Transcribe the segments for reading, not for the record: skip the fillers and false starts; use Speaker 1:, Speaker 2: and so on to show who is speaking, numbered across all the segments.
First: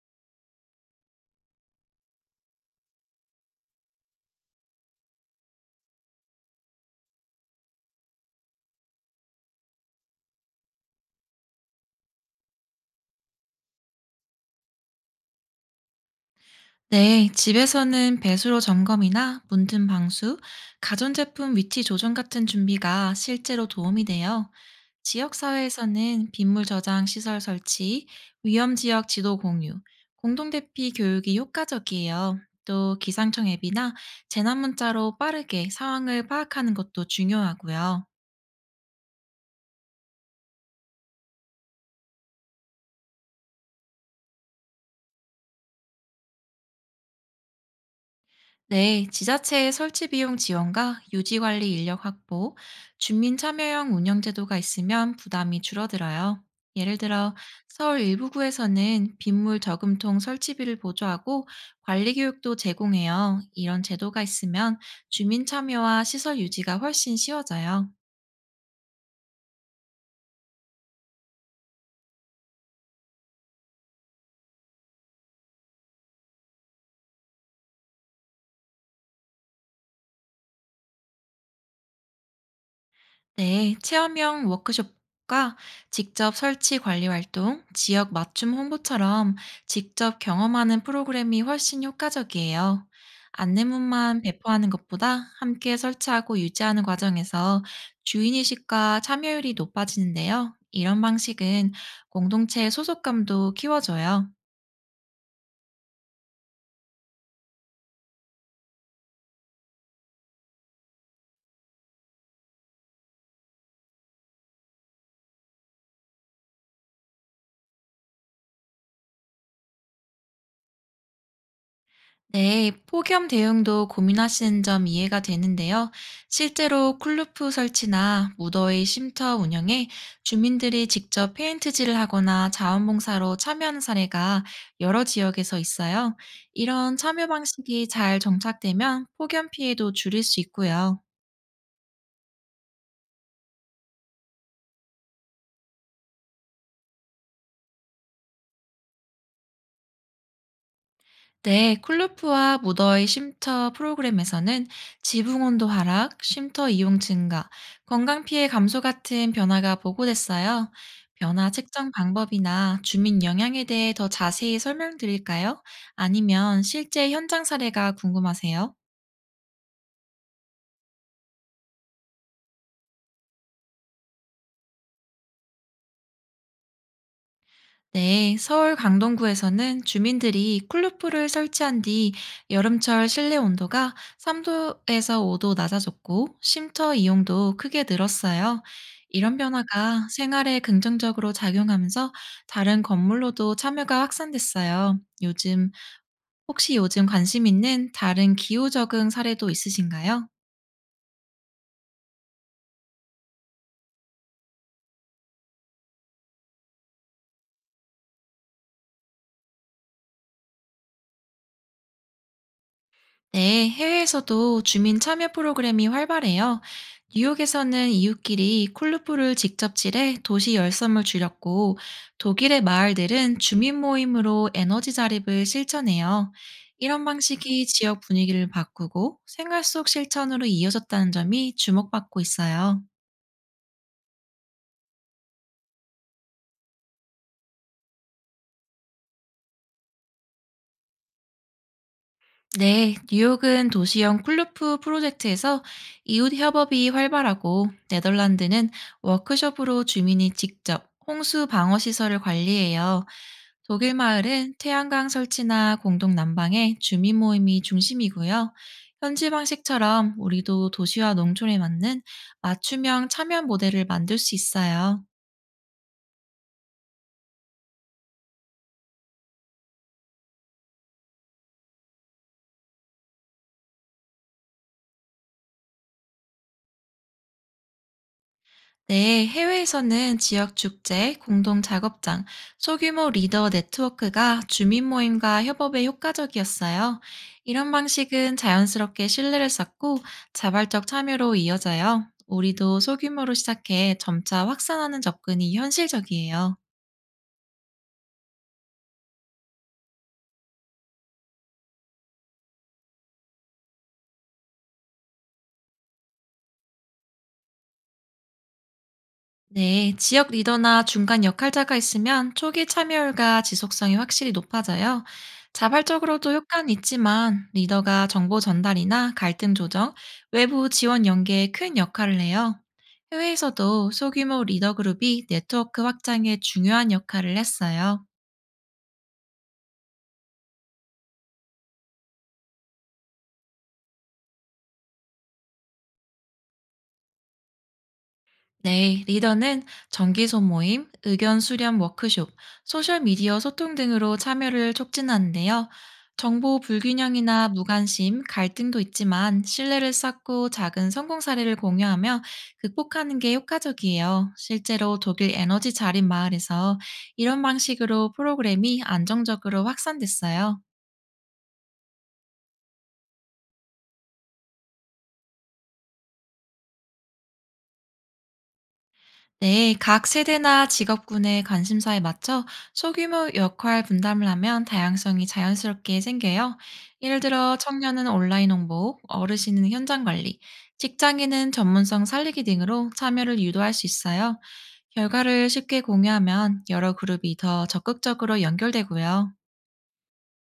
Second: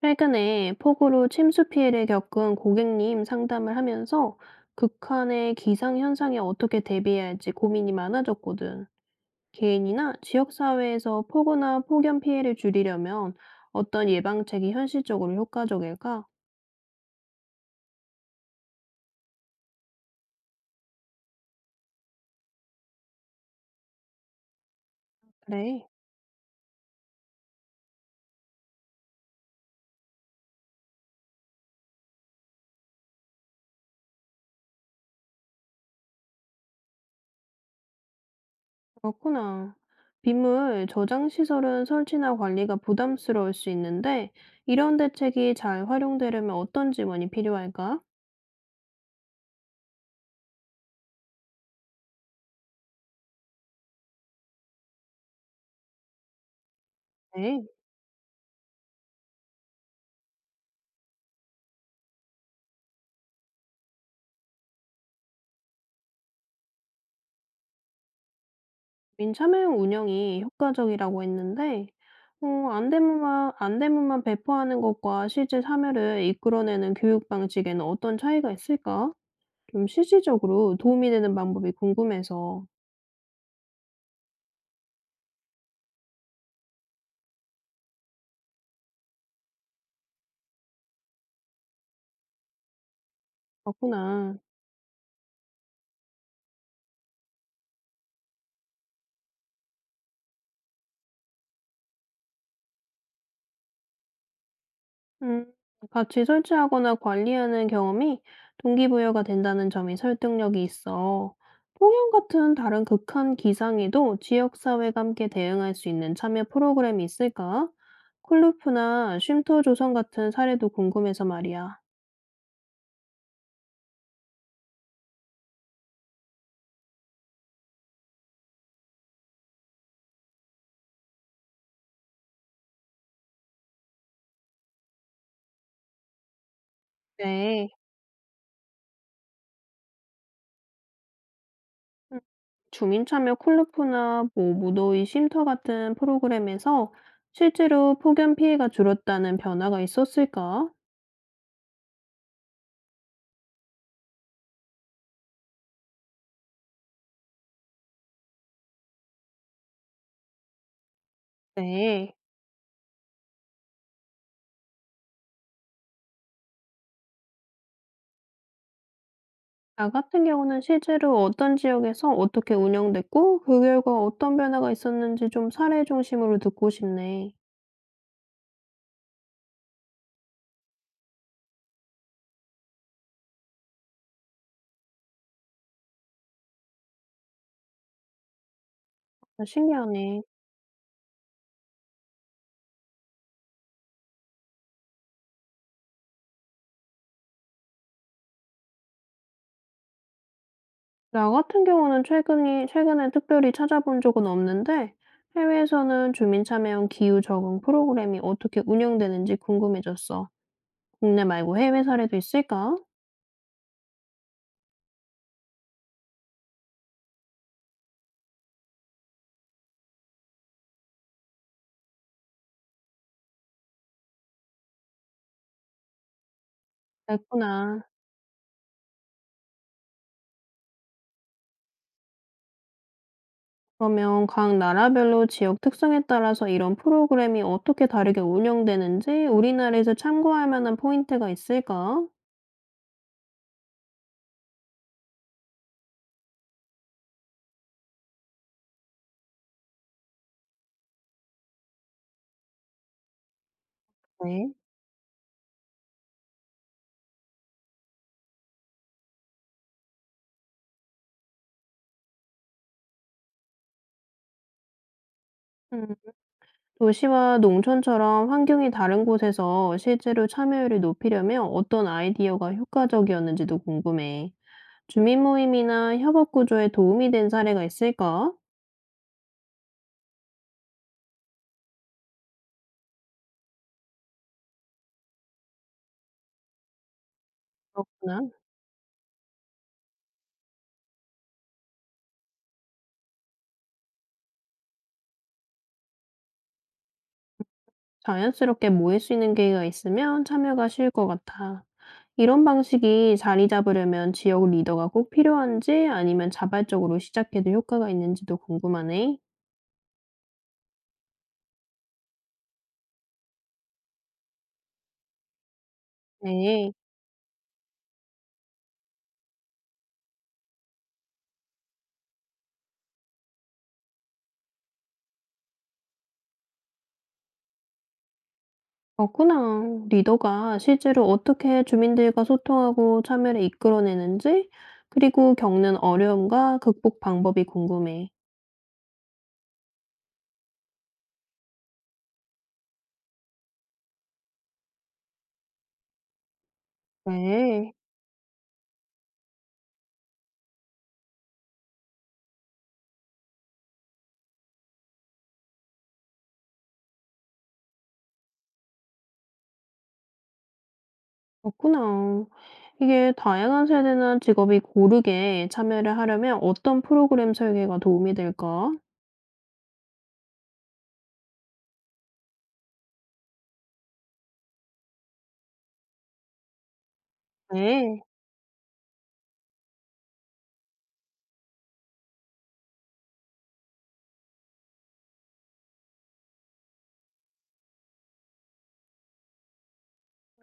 Speaker 1: 최근에 폭우로 침수 피해를 겪은 고객님 상담을 하면서 극한의 기상 현상에 어떻게 대비해야 할지 고민이 많아졌거든. 개인이나 지역사회에서 폭우나 폭염 피해를 줄이려면 어떤 예방책이 현실적으로 효과적일까?
Speaker 2: 네, 집에서는 배수로 점검이나 문틈 방수, 가전제품 위치 조정 같은 준비가 실제로 도움이 돼요.
Speaker 1: 그래,
Speaker 2: 지역사회에서는 빗물 저장 시설 설치, 위험 지역 지도 공유, 공동대피 교육이 효과적이에요. 또 기상청 앱이나 재난문자로 빠르게 상황을 파악하는 것도 중요하고요.
Speaker 1: 그렇구나. 빗물 저장시설은 설치나 관리가 부담스러울 수 있는데, 이런 대책이 잘 활용되려면 어떤 지원이 필요할까?
Speaker 2: 네, 지자체의 설치 비용 지원과 유지 관리 인력 확보, 주민 참여형 운영 제도가 있으면 부담이 줄어들어요. 예를 들어
Speaker 1: 네.
Speaker 2: 서울 일부 구에서는 빗물 저금통 설치비를 보조하고 관리 교육도 제공해요. 이런 제도가 있으면 주민 참여와 시설 유지가 훨씬 쉬워져요.
Speaker 1: 민참회원 운영이 효과적이라고 했는데, 안대문만 배포하는 것과 실제 참여를 이끌어내는 교육 방식에는 어떤 차이가 있을까? 좀 실질적으로 도움이 되는 방법이 궁금해서.
Speaker 2: 네, 체험형 워크숍과 직접 설치 관리 활동, 지역 맞춤 홍보처럼 직접 경험하는 프로그램이 훨씬 효과적이에요. 안내문만
Speaker 1: 그렇구나.
Speaker 2: 배포하는 것보다 함께 설치하고 유지하는 과정에서 주인의식과 참여율이 높아지는데요. 이런 방식은 공동체의 소속감도 키워줘요.
Speaker 1: 음, 같이 설치하거나 관리하는 경험이 동기부여가 된다는 점이 설득력이 있어. 폭염 같은 다른 극한 기상에도 지역사회가 함께 대응할 수 있는 참여 프로그램이 있을까? 콜루프나 쉼터 조성 같은 사례도 궁금해서 말이야.
Speaker 2: 네, 폭염 대응도 고민하시는 점 이해가 되는데요. 실제로 쿨루프 설치나 무더위 쉼터 운영에 주민들이 직접 페인트질을 하거나 자원봉사로 참여하는 사례가 여러 지역에서 있어요. 이런 참여
Speaker 1: 네,
Speaker 2: 방식이 잘 정착되면 폭염 피해도 줄일 수 있고요.
Speaker 1: 음, 주민 참여 콜루프나 뭐 무더위 쉼터 같은 프로그램에서 실제로 폭염 피해가 줄었다는 변화가 있었을까?
Speaker 2: 네, 쿨루프와 무더위 쉼터 프로그램에서는 지붕 온도 하락, 쉼터 이용 증가, 건강 피해 감소 같은 변화가 보고됐어요. 변화 측정
Speaker 1: 네.
Speaker 2: 방법이나 주민 영향에 대해 더 자세히 설명드릴까요? 아니면 실제 현장 사례가 궁금하세요?
Speaker 1: 나 같은 경우는 실제로 어떤 지역에서 어떻게 운영됐고 그 결과 어떤 변화가 있었는지 좀 사례 중심으로 듣고 싶네.
Speaker 2: 네, 서울 강동구에서는 주민들이 쿨루프를 설치한 뒤 여름철 실내 온도가 3도에서 5도 낮아졌고 쉼터 이용도 크게 늘었어요. 이런
Speaker 1: 아,
Speaker 2: 변화가
Speaker 1: 신기하네.
Speaker 2: 생활에 긍정적으로 작용하면서 다른 건물로도 참여가 확산됐어요. 혹시 요즘 관심 있는 다른 기후 적응 사례도 있으신가요?
Speaker 1: 나 같은 경우는 최근이 최근에 특별히 찾아본 적은 없는데 해외에서는 주민 참여형 기후 적응 프로그램이 어떻게 운영되는지 궁금해졌어. 국내 말고 해외 사례도 있을까?
Speaker 2: 네, 해외에서도 주민 참여 프로그램이 활발해요. 뉴욕에서는 이웃끼리 콜루프를 직접 칠해 도시 열섬을 줄였고, 독일의 마을들은 주민 모임으로 에너지 자립을 실천해요. 이런 방식이
Speaker 1: 됐구나.
Speaker 2: 지역 분위기를 바꾸고 생활 속 실천으로 이어졌다는 점이 주목받고 있어요.
Speaker 1: 그러면 각 나라별로 지역 특성에 따라서 이런 프로그램이 어떻게 다르게 운영되는지 우리나라에서 참고할 만한 포인트가 있을까?
Speaker 2: 네, 뉴욕은 도시형 쿨루프 프로젝트에서 이웃 협업이 활발하고 네덜란드는 워크숍으로 주민이 직접 홍수 방어 시설을 관리해요. 독일
Speaker 1: 네.
Speaker 2: 마을은 태양광 설치나 공동 난방에 주민 모임이 중심이고요. 현지 방식처럼 우리도 도시와 농촌에 맞는 맞춤형 참여 모델을 만들 수 있어요.
Speaker 1: 음. 도시와 농촌처럼 환경이 다른 곳에서 실제로 참여율을 높이려면 어떤 아이디어가 효과적이었는지도 궁금해. 주민 모임이나 협업 구조에 도움이 된 사례가 있을까?
Speaker 2: 네, 해외에서는 지역 축제, 공동 작업장, 소규모 리더 네트워크가 주민 모임과 협업에 효과적이었어요. 이런
Speaker 1: 그렇구나.
Speaker 2: 방식은 자연스럽게 신뢰를 쌓고 자발적 참여로 이어져요. 우리도 소규모로 시작해 점차 확산하는 접근이 현실적이에요.
Speaker 1: 자연스럽게 모일 수 있는 계기가 있으면 참여가 쉬울 것 같아. 이런 방식이 자리 잡으려면 지역 리더가 꼭 필요한지 아니면 자발적으로 시작해도 효과가 있는지도 궁금하네.
Speaker 2: 네, 지역 리더나 중간 역할자가 있으면 초기 참여율과 지속성이 확실히 높아져요. 자발적으로도 효과는
Speaker 1: 네.
Speaker 2: 있지만 리더가 정보 전달이나 갈등 조정, 외부 지원 연계에 큰 역할을 해요. 해외에서도 소규모 리더 그룹이 네트워크 확장에 중요한 역할을 했어요.
Speaker 1: 그렇구나. 리더가 실제로 어떻게 주민들과 소통하고 참여를 이끌어내는지, 그리고 겪는 어려움과 극복 방법이 궁금해.
Speaker 2: 네, 리더는 정기 소모임, 의견 수렴 워크숍, 소셜미디어 소통 등으로 참여를 촉진하는데요. 정보 불균형이나
Speaker 1: 네,
Speaker 2: 무관심, 갈등도 있지만 신뢰를 쌓고 작은 성공 사례를 공유하며 극복하는 게 효과적이에요. 실제로 독일 에너지 자립 마을에서 이런 방식으로 프로그램이 안정적으로 확산됐어요.
Speaker 1: 그렇구나. 이게 다양한 세대나 직업이 고르게 참여를 하려면 어떤 프로그램 설계가 도움이 될까?
Speaker 2: 네, 각 세대나 직업군의 관심사에 맞춰 소규모 역할 분담을 하면 다양성이 자연스럽게 생겨요. 예를 들어
Speaker 1: 네,
Speaker 2: 청년은 온라인 홍보, 어르신은 현장 관리, 직장인은 전문성 살리기 등으로 참여를 유도할 수 있어요. 결과를 쉽게 공유하면 여러 그룹이 더 적극적으로 연결되고요.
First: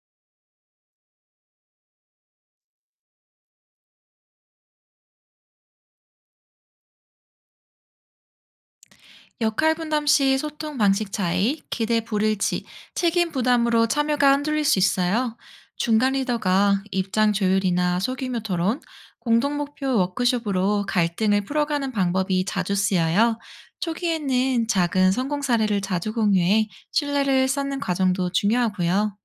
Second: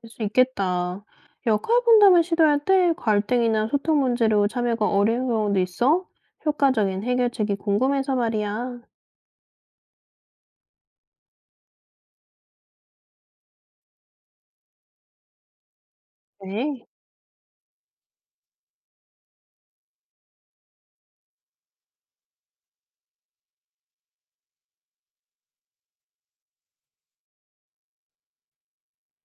Speaker 1: 할 수 있겠다. 역할 분담을 시도할 때 갈등이나 소통 문제로 참여가 어려운 경우도 있어? 효과적인 해결책이 궁금해서 말이야.
Speaker 2: 역할 분담 시 소통 방식 차이, 기대 불일치, 책임 부담으로 참여가 흔들릴 수 있어요. 중간 리더가
Speaker 1: 네.
Speaker 2: 입장 조율이나 소규모 토론, 공동 목표 워크숍으로 갈등을 풀어가는 방법이 자주 쓰여요. 초기에는 작은 성공 사례를 자주 공유해 신뢰를 쌓는 과정도 중요하고요.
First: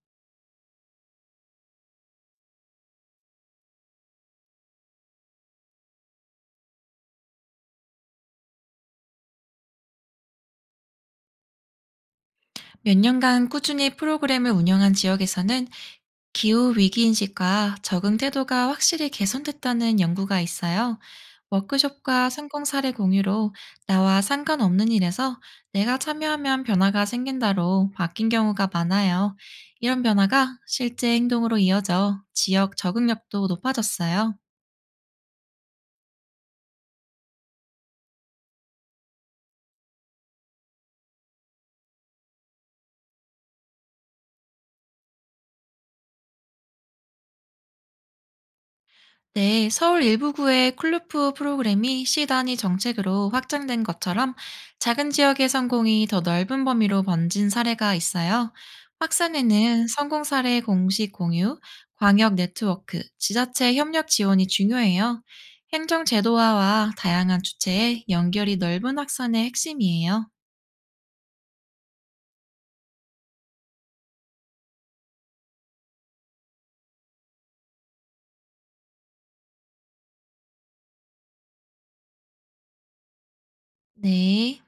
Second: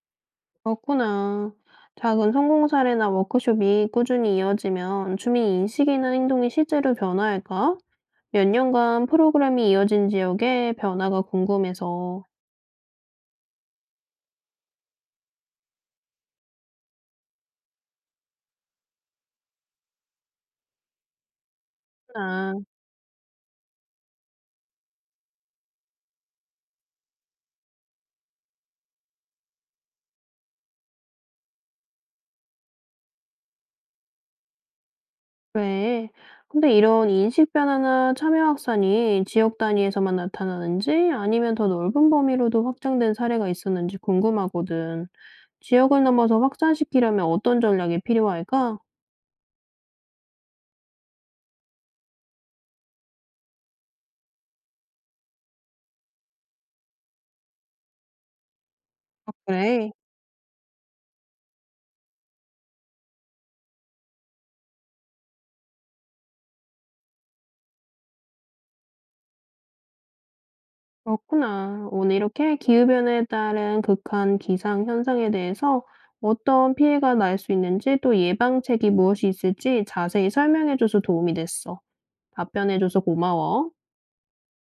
Speaker 1: 그렇구나. 작은 성공 사례나 워크숍이 꾸준히 이어지면 주민 인식이나 행동이 실제로 변화할까? 몇 년간 프로그램이 이어진 지역의 변화가 궁금해서.
Speaker 2: 몇 년간 꾸준히 프로그램을 운영한 지역에서는 기후 위기 인식과 적응 태도가 확실히 개선됐다는 연구가 있어요. 워크숍과
Speaker 1: 아,
Speaker 2: 성공 사례 공유로 나와 상관없는 일에서 내가 참여하면 변화가 생긴다로 바뀐 경우가 많아요. 이런 변화가 실제 행동으로 이어져 지역 적응력도 높아졌어요.
Speaker 1: 그래. 근데 이런 인식 변화나 참여 확산이 지역 단위에서만 나타나는지 아니면 더 넓은 범위로도 확장된 사례가 있었는지 궁금하거든. 지역을 넘어서 확산시키려면 어떤 전략이 필요할까?
Speaker 2: 네, 서울 일부구의 클루프 프로그램이 시 단위 정책으로 확장된 것처럼 작은 지역의 성공이 더 넓은 범위로 번진 사례가 있어요.
Speaker 1: 아,
Speaker 2: 확산에는
Speaker 1: 그래.
Speaker 2: 성공 사례 공식 공유, 광역 네트워크, 지자체 협력 지원이 중요해요. 행정 제도화와 다양한 주체의 연결이 넓은 확산의 핵심이에요.
Speaker 1: 그렇구나. 오늘 이렇게 기후변화에 따른 극한 기상 현상에 대해서 어떤 피해가 날 수 있는지 또 예방책이 무엇이 있을지 자세히 설명해줘서 도움이 됐어. 답변해줘서 고마워.
Speaker 2: 네.